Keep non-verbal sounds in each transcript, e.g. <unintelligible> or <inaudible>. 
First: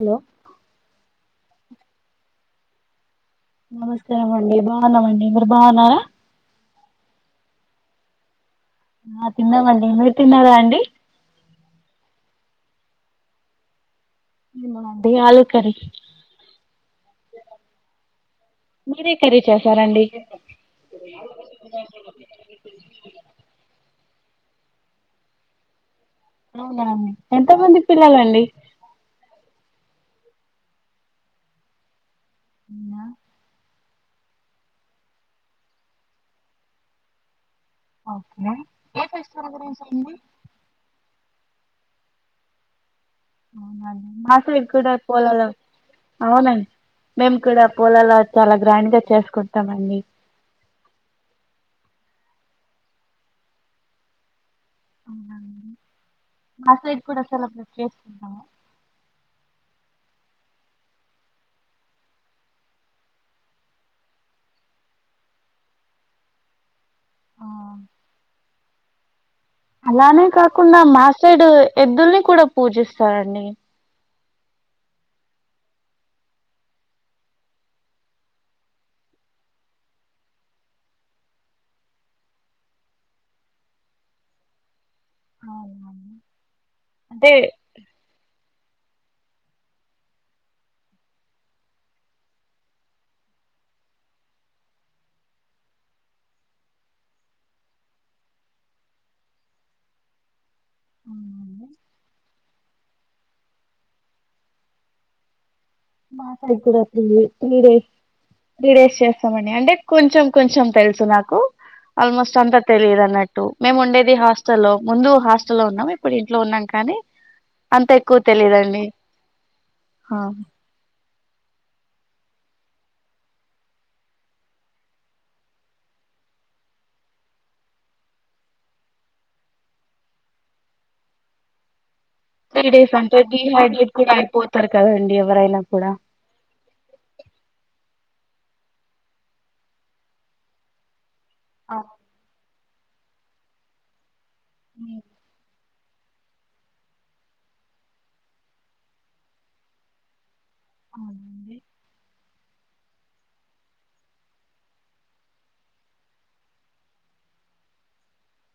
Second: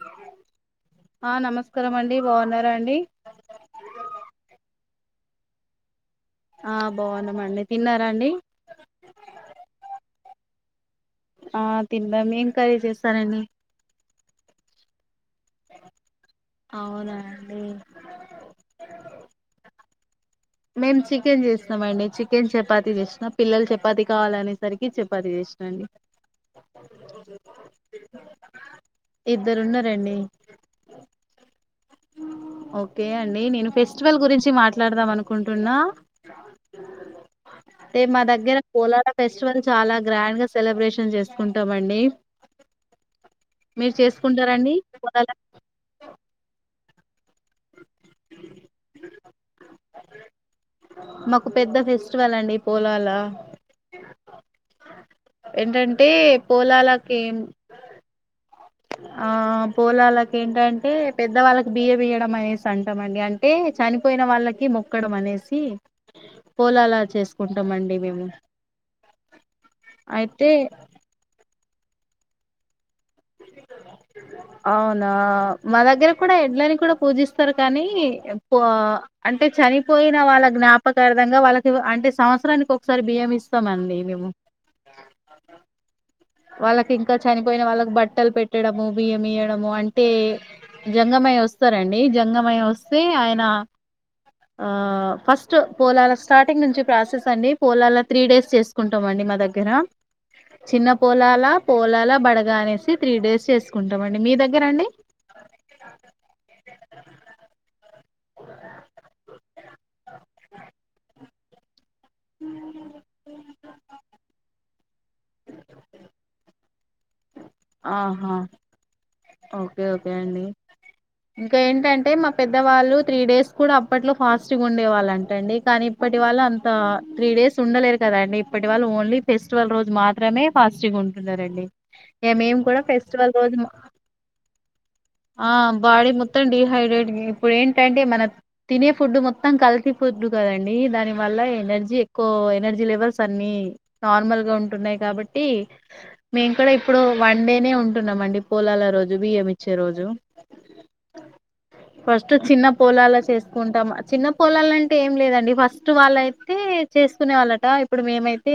Hello ఆ నమస్ నమస్కారం అండి బాగున్నారా అండి నమస్కారం అండి బాగున్నాంమండి మీరు బాగున్నారా ఆ బాగున్న మండి తిన్నారా అండి ఆ తిన్నామండి మీరు తిన్నారా అండి ఆ తిందాం ఏం కర్రి చేస్తారండి మెమా అండి ఆలూ కర్రీ అవునా అండి మీరే కర్రీ చేసారండి మేం చికెన్ చేస్తాం అండి చికెన్ చపాతి చేసిన పిల్లలు చపాతి కావాలనేసరికి చెపాతి చేసినండి అవునాండి ఎంతమంది పిల్లలండి ఇద్దరు ఉన్న రండి ఓకే అండి నేను ఫేస్ ఫెస్టివల్ గురించి మాట్లాడుదామను కుంటున్నా రేపు మా దగ్గర పోలాల ఫెస్టివల్ చాలా గ్రాండ్ గా సెలబ్రేషన్ చేస్ కుంటామండి అవునండి మా సైడ్ కూడా పోలాల అవునండి మేము కూడా పోలాల చాలా గ్రాండ్ గా చేసుకుంటాం అండి మాకు పెద్ద ఫెస్టివల్ అండి పోలాల ఏంటంటే పోలాలకేం <unintelligible> ఆ పోలాలకు ఏంటంటే పెద్ద వాళ్ళక్ బియ్యం ఇయ్యడం అనేసి అంటాం అండి అంటే చనిపోయిన వాళ్ళకి మొక్కడం అనేసి పోలాల చేస్కుంటమండి మేము అలానే అయితే కాకుండా మా సైడ్ ఎద్దుల్ని కూడా పూజిస్తారండి. అవునా మా దగ్గర కూడ ఎడ్లని కూడా పూజిస్తారు కానీ పో అంటే చనిపోయిన వాళ్ళ జ్ఞాపకార్ధంగా వాళ్ళకి అంటే సంవత్సరానికి ఒకసారి బియ్యం ఇస్తామండి మేము. వాళ్ళక్ ఇంకా అంటే చనిపోయిన వాళ్ళక్ బట్ లు పెట్టడమో బియ్యం ఇయ్యడమో అంటే జంగమయ్య వస్తారండి జంగమయ్య వస్తే ఆయన ఫస్ట్ పోలాల స్టార్టింగ్ నుంచి ప్రాసెస్ అండి పోలాల త్రీ డేస్ చేస్కుంటాం అండి మా దగ్గర చిన్న పోలాల పోలాల బడగ అనేస్ త్రీ డేస్ చేస్కుంటమండి మీ దగ్గర అండి. మా సైడ్గుడా త్రీ డెస్ త్రీ డేస్ చేస్తామండి అంటే కొంచెం కొంచెం తెల్సు నాకు ఆల్మోస్ట్ అంతా తెలీదన్నట్టు మేం ఉండేది హాస్ లో ముందు హాస్టల్లో ఉన్నాం ఇప్పుడు ఇంట్లో ఉన్నాం కానీ అంత ఎక్కువ ఆహా తెలీదండి. ఓకే ఓకే అండి ఇంకా ఏంటంటే మా పెద్దవాళ్ళు త్రీ డేస్ కూడా అప్పట్లో ఫాస్టింగుండే వాళ్ళంట అండి కానీ ఇప్పటి వాళ్ళు అఅంతా త్రీ డేస్ ఉండలేరు కదండి ఇప్పటి వాళ్ళు ఓన్లీ ఫెస్టివల్ రోజు మాత్రమే ఫాస్టింగ్ ఉంటున్నరండి. త్రీ డేస్ అంటే డీహైడ్రేట్ కూడా అయిపోతరు కదండి. ఆ ఎవరైనా కూడా బాడి మొత్తం డీహైడ్రేట్ ఇప్పుడ్ ఏటం అంటే మన తినే ఫుడ్ మొత్తం కల్తీ ఫుడ్డు కదండి దాని వల్ల ఎనర్జీ ఎక్కో ఎనర్ ది లెవెల్స్ అన్ని నార్మల్ గా ఉంటున్నయి కాబట్టి మేం కూడా ఇప్పుడు వన్ డేనే ఉంటున్నాం అండి పోలాల రోజు బియ్యం ఇచ్ ఇచ్చే రోజూ అవ్నండి. ఫస్ట్ చిన్న పోలాలు చేస్కుంటాం. చిన్న పోలాల అంటే ఏం లేదండి ఫస్ట్ వాళ్ళయితే చేస్కునే వాళ్ళట ఇప్పుడు మేమైతే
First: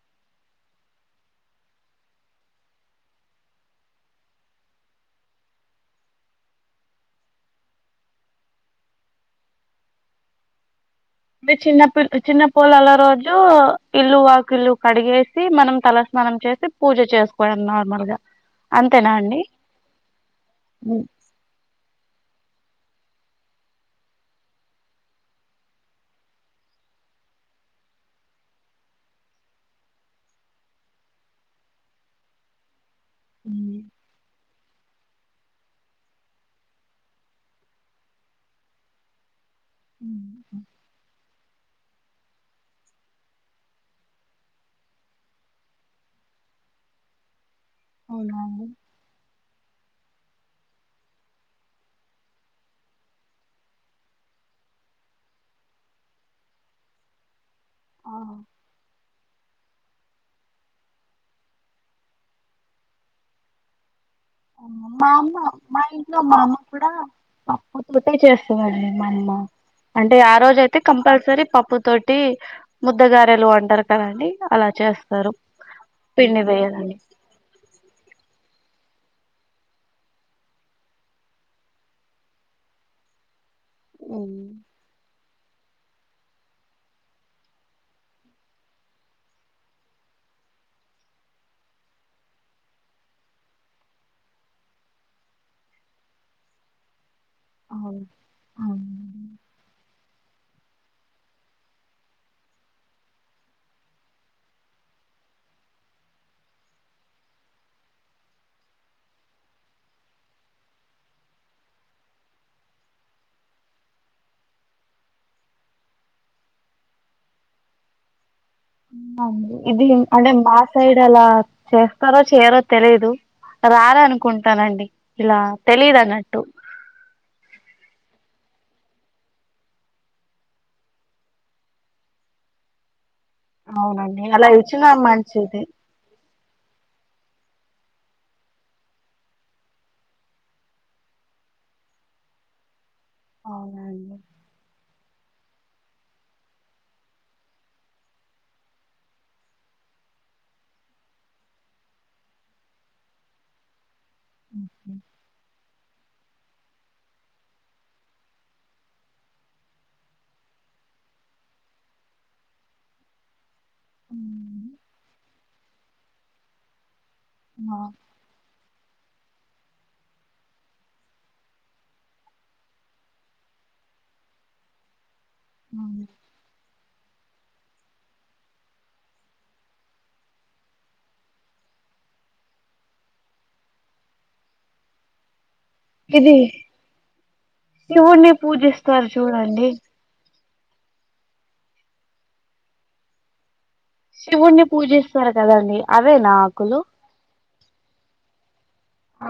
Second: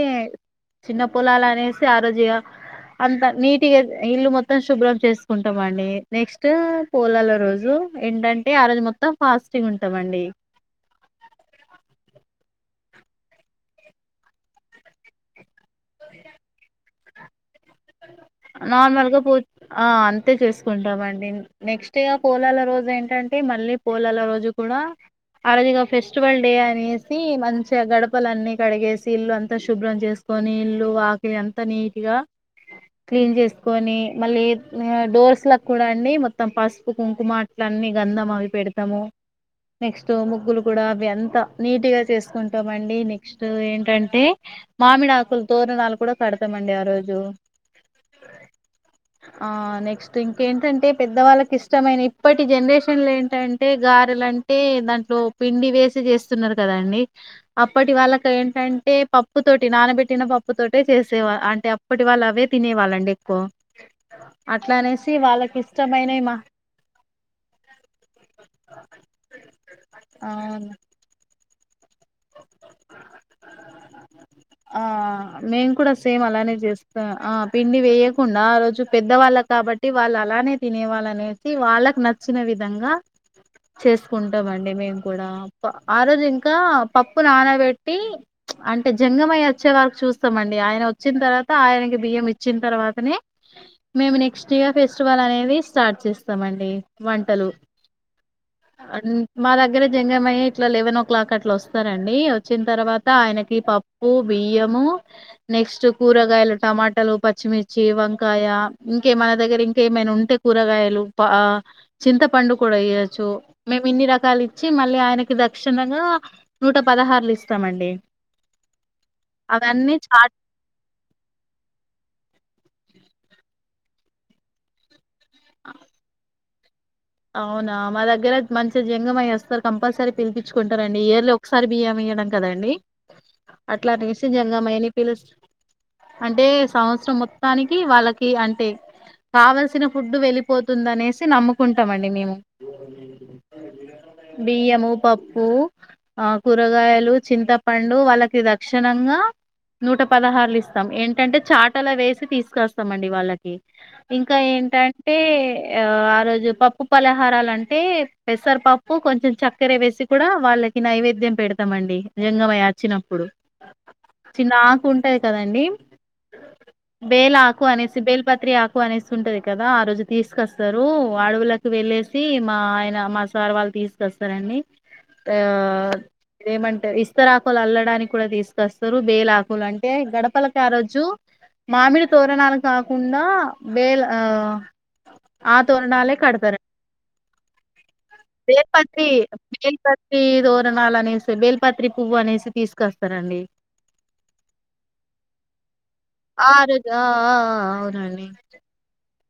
చిన్న పోలాలు అనేసి ఆ రోజు ఇగ అంత నీటిగా ఇల్లు మొత్తం శుభ్రం చేస్కుంటమండి. నెక్స్ట్ పోలాల రోజు ఏంటంటే ఆ రోజు మొత్తం ఫాస్టింగ్ ఉంటమండి. మీ చిన్న చిన్న పోలాల రోజు ఇల్లు వాకిల్లు కడిగేసి మనం తలస్నానం చేసి పూజ చేస్ నార్మల్గా పో ఆ అంతే చూస్కుంటామండి నెక్స్ట్ ఇగ పోలాల రోజు ఏంటంటే మళ్ళీ పోలాల రోజు కూడా ఆ రోజు ఇగ ఫెస్టివల్ డే అనేసి మంచిగా గడపలన్నీ కడిగేసి ఇల్లు అంతా శుభ్రం చేస్కొని ఇల్లు ఆకిలి అంత నీట్గా క్లీన్ చేస్కొని మళ్ళీ ఏ డోర్స్లక్ కూడా అండి మొత్తం పసుపు కుంకుమ అట్ల అన్ని గంధం అవి పెడ్తము. నెక్స్ట్ ముగ్గులు కూడా అవి అంత నీట్గా చేసుకుంటామండి నెక్స్ట్ ఏంటంటే మామిడి ఆకులు తోరణాలు కూడా కడతామండి ఆ రో జు అవున ఆ నెక్స్ట్ ఇంకేంటంటే పెద్దవాళ్ళకి ఇష్టమైన ఇప్పటి జనరేషన్లు ఏంటంటే గారెలంటే దాంట్లో పిండి వేసి చేస్తున్నారు కదాండి అప్పటి వాళ్ళకి ఏంటంటే పప్పు తోటి నానబెట్టిన పప్పుతోటే చేసేవా అంటే అప్ అప్పటి వాళ్ళు అవే తినేవాళ్ళం డి ఎక్కువ. అట్లా మా అనేసి అమ్మ, వాళ్ళకి మా ఇంట్లో ఇష్టమైనవి మా అమ్మ కూడా పప్పు తోటి చేస్తాదాండి. మా అమ్మ అంటే ఆ రోజ అయితే కంపల్సరీ పప్పు పప్పు తోటి ముద్దగారెలు అంటారు కదండి అలా ఆ చేస్తారు మేం కూడా సేమ్ పిండి అలానే వేయదండి చేస్తా. ఆ పిండి వేయకుండా ఆ రోజు పెద్ద వాళ్ళకి కాబట్టి వాళ్ళు అలానే తినే వాళ్ళు అనేసి, వాళ్ళకి నచ్చిన విధంగా చేసుకుంటామండి మేము. ఆ రోజు ఇంకా పప్పు నానబెట్టి అంటే జంగం బాపనయ్య వచ్చే వరకు చూస్తామండి. ఆయన వచ్చిన తర్వాత ఆయనకి బియ్యం ఇచ్చిన తర్వాతనే మేము నెక్స్ట్ ఇయర్ ఫెస్టివల్ అనేది స్టార్ట్ చేస్తామండి. వంటలు అ మా దగ్గర జంగమయ్య ఇట్లా లెవెన్ ఓ క్లాక్ అట్లా వస్తారండి వచ్చిన తర్వాత ఆయనకి పా బియ్యము నెక్స్ట్ కూరగాయలు టమాటాలు పచ్చిమిర్చి వంకాయ ఇంకే మన దగ్గర ఇంక ఏమైనా ఉంటే కూరగాయలు ప చింతపండు కూడా ఏయొచ్చు మేము ఇన్ని రకాలు ఇచ్చి మళ్ళీ ఆయనకి దక్షణగా నూట పదహారులు ఇస్తామండి ఏమో అండి ఇది అవన్నీ అంటే చాట్ మా సైడ్ అలా చేస్తారో చేయరో తెలీదు రారనుకుంటానండి ఇలా తెలీదున్నట్టు అవునా మా దగ్గర మంచిగా జ్యంగం అయ్యేస్తారు కంపల్సరీ పిలిపించుకుంటారు అండి ఇయర్లీ ఒకసారి బియ్యం ఇయ్యడం కదండి అట్లాంటి అవునండి అలా రిశీజంగా ఇచ్చినా మని పిలుస్ మంచిది అంటే సంవత్సరం మొత్తానికి వాళ్ళకి అంటే కావలసిన ఫుడ్ వెళ్ళిపోతుందనేసి నమ్ముకుం టమండి మేము బియ్యమూ ప ప్పు ఆ కూరగాయలు చింతపండు వాళ్ళకి రక్షణంగా నూట పదహారులు ఇస్తాం ఏంటంటే చాటల వేసి తీసుకొస్తాం అండి వాళ్ళకి ఇంకా ఏంటంటే ఆ ఆ రోజు పప్ ప్పు పలహారాలు అంటే పెసరపప్పు కొంచెం చక్కెర వేసి కూడా వాళ్ళకి నైవేద్యం పెడతామండి జంగమయ్య వచ్చినప్పుడు చిన్న ఆకు ఉంటాది కదండి బేల్ ఆకు అనేసి బేల్పత్రి ఆకు అనేస్ ంటది కదా ఆ రోజు తీసుకొస్తారు ఆడవుల వెళ్ళేసి మా ఆయన మా సార్ వాళ్ళు తీసుకొస్తారండి అ ఇదే మంటర్ ఇస్ ఇస్తారాకులు అల్లడానికి కూడా తీసుకొస్తారు బేలాకులు అంటే గడపలకి ఆ రోజు మామిడి తోరణాలు కాకుండా బేల ఆ ఆ తోరనాలె కడుతార శవున్ని పూజిస్తారు చూడండి ణాలు అనేసి బేల్పత్రి పువ్వనేసి తీసుకొస్తారండి శివుణ్ణి పూజిస్తారు కదండి అవేనా ఆ ఆకులు రోజ్ ఆ ఆ ఆ అవునండి ఆ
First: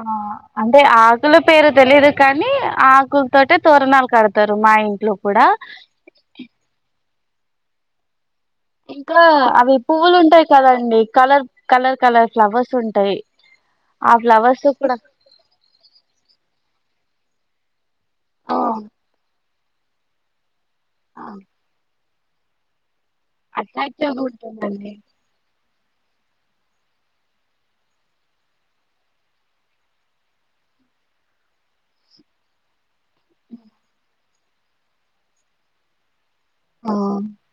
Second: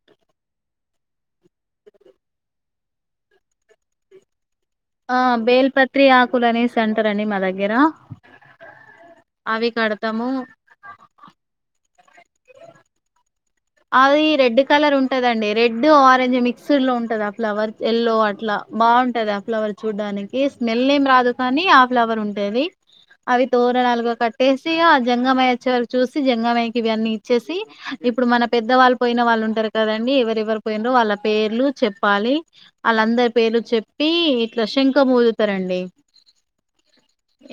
అంటే ఆకుల పేరు తెలిదు కానీ ఆకులతోటే తోరణాలు కడతారు మా ఇంట్లో ఆ కూడా బేల్పత్రి ఆకులనేసన్ రండి మా దగ్గర ఇంకా అవి పువ్వులు ఉంటాయి కదండి కలర్ కలర్ కలర్ ఫ్లవర్స్ ఉంటాయి ఆ అది రెడ్ ఫ్లవర్స్ కలర్ కూడా ఉంటదండి రెడ్ ఆరెంజ్ మిక్స్ర్ లో ఉం ఆ ఫ్ల వర్ ఎల్లో అట్లా ఆ బాగుంటది ఆ ఫ్లవర్ చూడ్డానికి స్మెల్ ఏం రాదు కానీ ఫ్లవర్ ఉంటది. అవి తోరనాలుగా అట్రాక్టివ్ గా కట్టేసి ఆ ఉంటుందండి జంగమయ్య వచ్చే వరకు చూసి జంగమయ్య ఇవన్నీ ఇచ్చేసి ఇప్పుడు మన పెద్ద వాళ్ళు పోయిన వాళ్ళు ఉంటరు కదండి. ఎవర ఎవరు పోయిన్రో వాళ్ళ పేర్లు చెప్పాలి. ఆళ్ళందరి పేర్లు చెప్పి ఇట్లా శంఖమూదుతరండి.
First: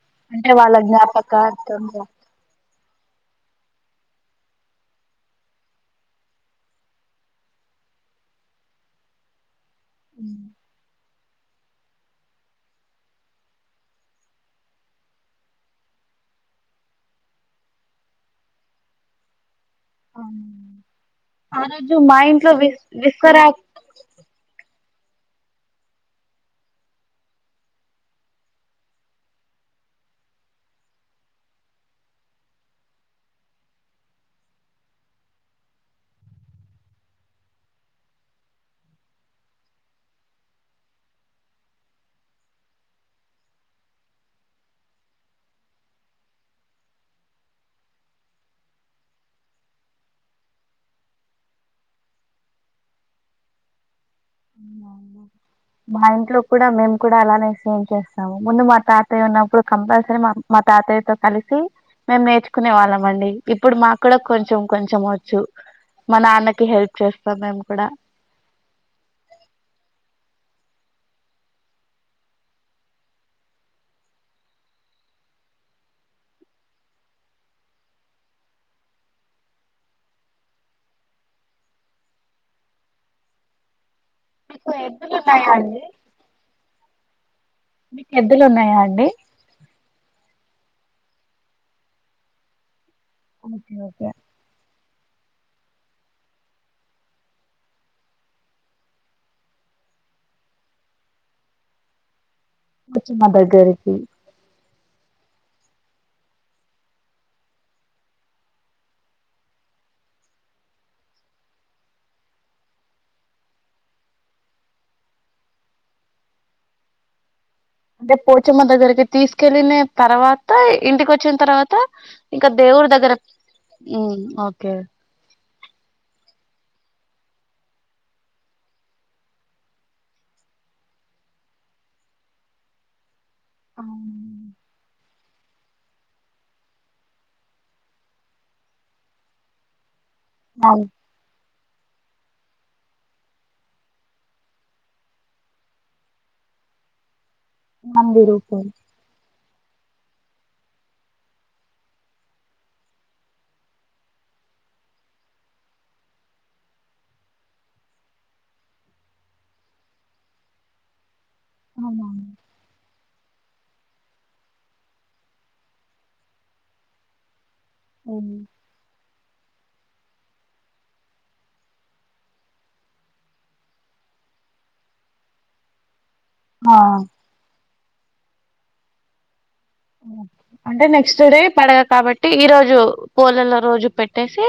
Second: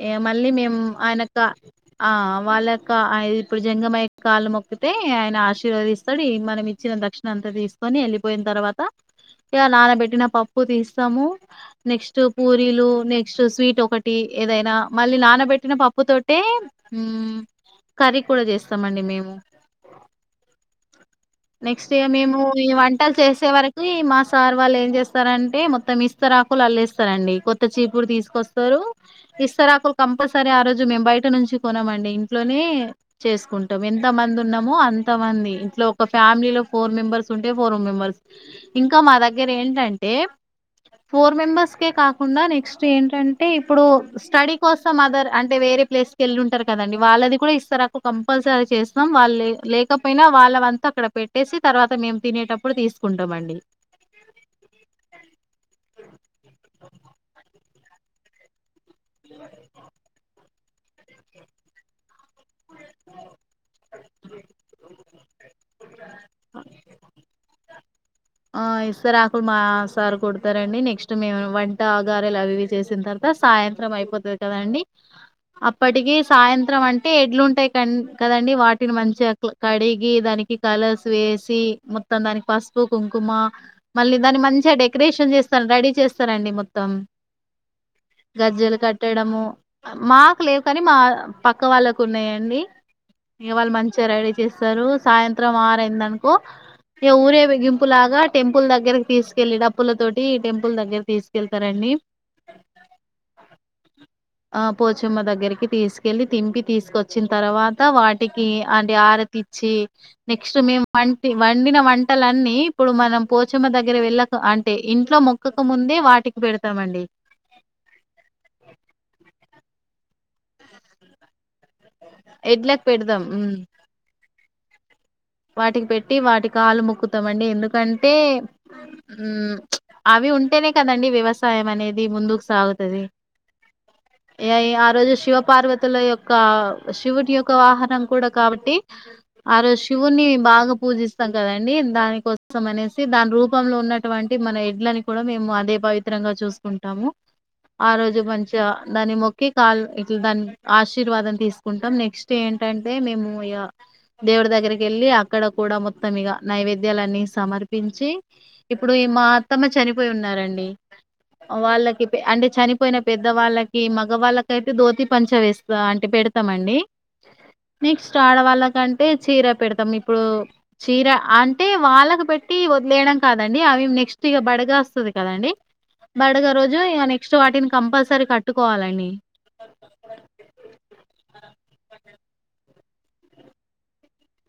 ఏ గా మళ్ళీ మేము ఆయన కా ఆ వాళ్ళ కా ఆ ఇప్పుడు జంగమయ్య కాళ్ళు మొక్కితే ఆయన ఆశి ర్వదీస్తడు. ఈ మనం ఇచ్చిన దక్షిణ అంతా తీసుకొని వెళ్ళిపోయిన తర్వాత ఇగ నానబెట్టిన పప్పు తీసి స్తము, నెక్స్ట్ పూరీలు, నెక్స్ట్ స్వీట్ ఒకటి ఏదైనా. మళ్ళీ నానబెట్టిన పప్పు తోటే కర్రీ కూడా చేస్తం అండి మేము. అవును నెక్స్ట్ ఇగ మేము ఈ వంటలు విస్తరా చేసే వరకి మా సార్ వాళ్ళు ఏం చేస్ స్తరంటే మొత్తం ఇస్తరాకులు అల్లేస్తరండి. కొత్త చీపురు తీసుకొస్తరు, ఇస్తరాకులు కంపల్సరీ ఆ రోజు మేము బయట నుంచి కొనమండి ఇంట్లోనే చేసుకుంటాం. ఎంత మంది ఉన్నామో అంత మంది ఇంట్లో ఒక ఫ్యామిలీలో ఫోర్ మెంబెర్స్ ఉంటే ఫోర్ మెంబెర్స్. ఇంకా మా దగ్గర ఏంటంటే ఫోర్ మెంబెర్స్కే కాకుండా నెక్స్ట్ ఏంటంటే ఇప్పుడు స్టడీ కోసం అదర్ అంటే వేరే ప్లేస్కి వెళ్ళి ఉంటరు కదండి వాళ్ళది కూడా ఇస్తారాకు కంపల్సరీ అది చేస్తాం. వాళ్ళు లే లేకపోయినా వాళ్ళ వం అక్కడ పెట్టేసి తర్వాత మేము తినేటప్పుడు తీసుకుంటమండి. మా ఇంట్లో కూడా మేము కూడా అలానే సేమ్ చేస్తాము. ముందు మా తాతయ్య ఉన్నప్పుడు కంపల్సరీ మా మా తాతయ్యతో కలిసి మేము నేర్చుకునే వాళ్ళం అండి. ఇప్పుడు మాకు కూడా కొంచెం కొంచెం వచ్చు మా నాన్నకి హెల్ప్ చేస్తాం మేము కూడా. ఆ ఇస్తరాకులు మా సారు కుడతరండి. నెక్స్ట్ మేము వంటా ఆ గారెలు అవి ఇవి చేసిన తర్వాత సాయంత్రం అయిపోతది కదండి. అప్పటికి సాయంత్రం అంటే ఎడ్లు ఉంటయి క కదండి వాటిని మంచిగా అ కడిగి, దానికి కలర్స్ వేసి మొత్తం దానికి పసుపు కుంకుమ మళ్ళీ దాన్ని మీకు మంచిగా ఎద్దులు డెకరేషన్ ఉన్నాయా చేస్తారు అండి రెడీ చేస్తారండి మొ తమ్ మీకు ఎద్దులు ఉన్నాయా గజ్జలు అండి కట్టడము మా లేవు కానీ మా పక్క వాళ్ళకు ఉన్నయండి. ఇగ వాళ్ళు మంచిగా రైడీ చేస్తరు. సాయంత్రం ఆరైందనుకో ఇ ఊరేగిం పు లాగా టెంపుల్ దగ్గరకి తీసుకెళ్ళి డప్పుల తోటి టెంపుల్ దగ్గర తీసుకెళ్తరండి. పొచమ్మ దగ్గరికి. ఆ పోచమ్మ దగ్గరికి తీసుకెళ్ళి తింపి తీసుకొచ్చిన తర్వాత వాటికి అంటే ఆరతిచ్చి నెక్స్ట్ మేము వంటి వండిన వంటలన్నీ ఇప్పుడు మనం పోచమ్మ దగ్గర వెళ్ళక అంటే ఇంట్లో మొక్కక ముందే వాటికి పెడతామండి. అంటే పోచమ్మ దగ్గరికి తీసుకెళ్ళిన తర్వాత ఇంటికి వచ్చిన తర్వా త ఇంకా ఎడ్లకి దేవుడి దగ్గరా పెడదాం ఉమ్ హ్ ఓకే. వాటికి పెట్టి వాటి కాల్లు మొక్కుతమండి. ఎందుకంటే ఉ అవి ఉంటనే కదండి వ్యవసాయం అనేది ముందుకు సాగుతది. అవును శివ పార్వతుల యొక్క శివుడి యొక్క వాహనం కూడా కాబట్టి ఆ రోజు శివున్ని బాగా నం- పూజిస్తాం కదం దానికోసం అనేసి దాని రూపంలో ఉన్నటువంటి మన ఎడ్లని కూడా మేము అదే పవిత్రంగా చూసుకుంటాము ఆ రోజు నంది మంచిగ రూపం దాని మొక్క కాల్ ఇట్లా దాని ఆశీర్వాదం తీసుకుంటాం నెక్స్ట్ ఏంటంటే మేము ఇగ దేవుడి దగ్గరికి కెళ్ళి అక్కడ కూడా మొత్తం ఇక నైవేద్యాలన్నీ సమర్పించి ఇప్పుడు ఈ మా అత్తమ్మ చనిపోయి ఉన్నారండి వాళ్ళకి అంటే చనిపోయిన పెద్దవాళ్ళకి మగవాళ్ళకి అయితే దోతి పంచ వేస్తా అంటే పెడతామండి నెక్స్ట్ ఉమ్. ఆడవాళ్ళకంటే చీర పెడుత మొత్తం ఇప్పుడు చీర అంటే వాళ్ళకు పెట్టి వదిలేయడం కాదండి అవి నెక్స్ట్ ఇక బడగా వస్తుంది కదండి బడగ ఆ రోజు ఇగ నెక్స్ట్ వాటిని కంపల్సరీ కట్టుకోవాలండి అంటే నెక్స్ట్ డే బడగ కాబట్టి ఈ రోజు పోలలో రోజు పెట్టేసి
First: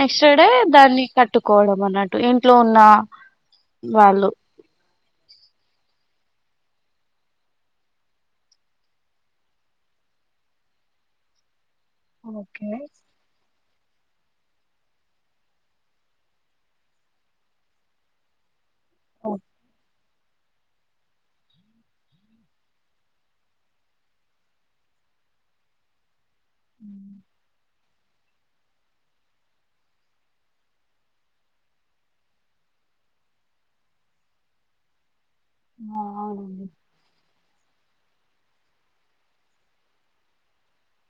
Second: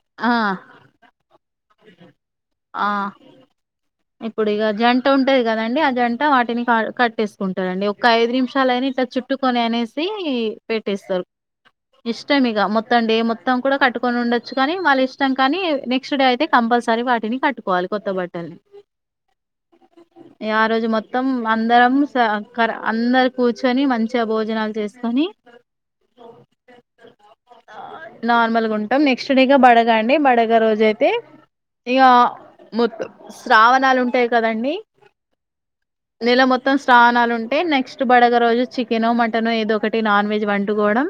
నెక్స్ట్ ఆ డే దాన్ని కట్టుకోవడం అన్నట్టు ఇంట్లో ఉన్న ఆ వాళ్ళు ఇప్పుడు ఇక జంట ఉంటది కదండి ఆ జంట వాటిని కట్టేసుకుంటరండి ఒక ఐదు నిమిషాలయినా ఇట్లా చుట్టుకొని అనేసి పెట్టేస్తారు ఇష్టం ఇగ మొత్తం డే మొత్ మొత్తం కూడా కట్టుకొని ఉండచ్చు కానీ వాళ్ళ ఇష్టం కానీ నెక్స్ట్ డే అయితే కంపల్సరీ వాటిని కట్టుకోవాలి కొత్త బట్టల్ని ఓ ఆ రోజు మొత్తం అందరం కర అందరు కూర్చొని మంచిగ భోజనాలు చేసుకొని ఉ నార్మల్గా ఉంటాం నెక్ నెక్స్ట్ డే ఇగ బడగండి బడగ రోజయితే ఇక మొత్తం శ్రావణాలు ఉంటాయి కదండి నెల మొత్తం శ్రావణాలు ఉంటా టె నెక్స్ట్ బడగ రోజు చికెను మటన్ ఏదో ఒకటి నాన్ వెజ్ వండుకోవడం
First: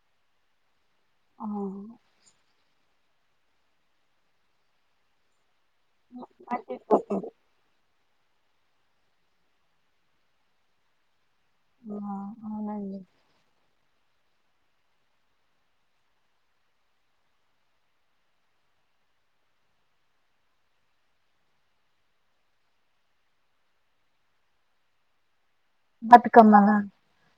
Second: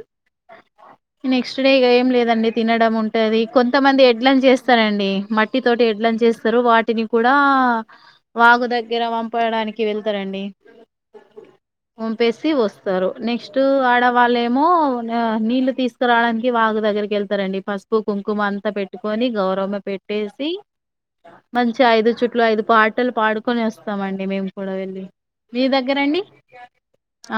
నెక్స్ట్ డే ఇక ఏం లేదండి తినడం ఉంటది కొంతమంది ఎడ్లను చేస్తరండి మట్ ట్టి తోటి ఎడ్లను చేస్తరు వాటిని కూడా వాగు దగ్గర పంపడానికి వెళ్తరండి పంపేసి వస్తారు నెక్స్ట్ ఆ వాళ్ళేమో నీళ్లు తీసుకురావడానికి వాగు దగ్గరికి వెళ్తరండి ఫస్ట్ పసుపు కుంకుమ అంత పెట్టుకొని గౌరమ్మ పెట్టేసి మంచిగ ఐదు చుట్లు ఐదు పాటలు పాడుకొని వస్తమండి మేము కూడా వెళ్ళి మీ దగ్గర అండి బతుకమ్మనా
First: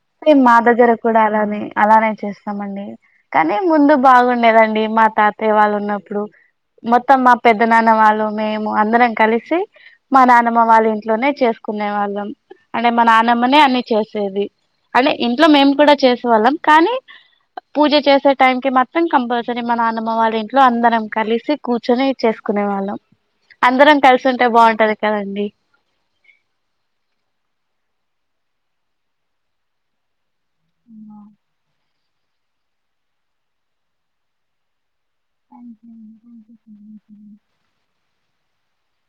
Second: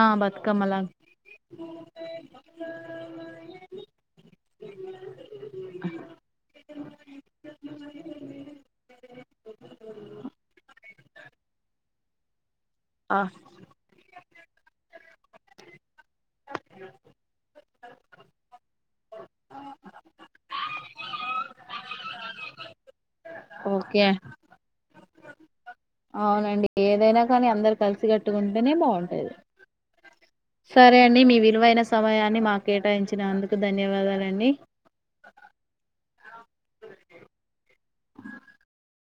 ఆ మా బతుకమ్మలా దగ్గర కూడా అలానే అలానే చేస్తామండి కానీ ముందు బాగుండేదండి మా తాత వాళ్ళు ఉన్నప్పుడు మొత్తం మా పెద్ద నాన్న వాళ్ళు మేము అందరం కలిసి మా నానమ్మ వాళ్ళ ఇంట్లోనే చేసుకున్న నేవాళ్ళం మా ఆ, నానమ్మనే అన్ని చేసేది అంటే ఇంట్లో మేము కూడా చే వాళ్ళం కానీ పూజ చేసే టైం మాత్రం కప్ సరి మా నాన్నమ్మ వాళ్ళ ఇంట్లో అందరం కలిసి కూర్చొని చేసుకునే వాళ్ళం అందరం ఓకే కలిసుంటే బాగుంటది కదండీ అవునండి ఏదైనా కానీ అందరు కలిసి కట్టుగుంటేనే బాగుంటాది సరే అండి మీ విలువైన స సమయాన్ని మాకు కేటాయించినందుకు ధన్యవాదాలండి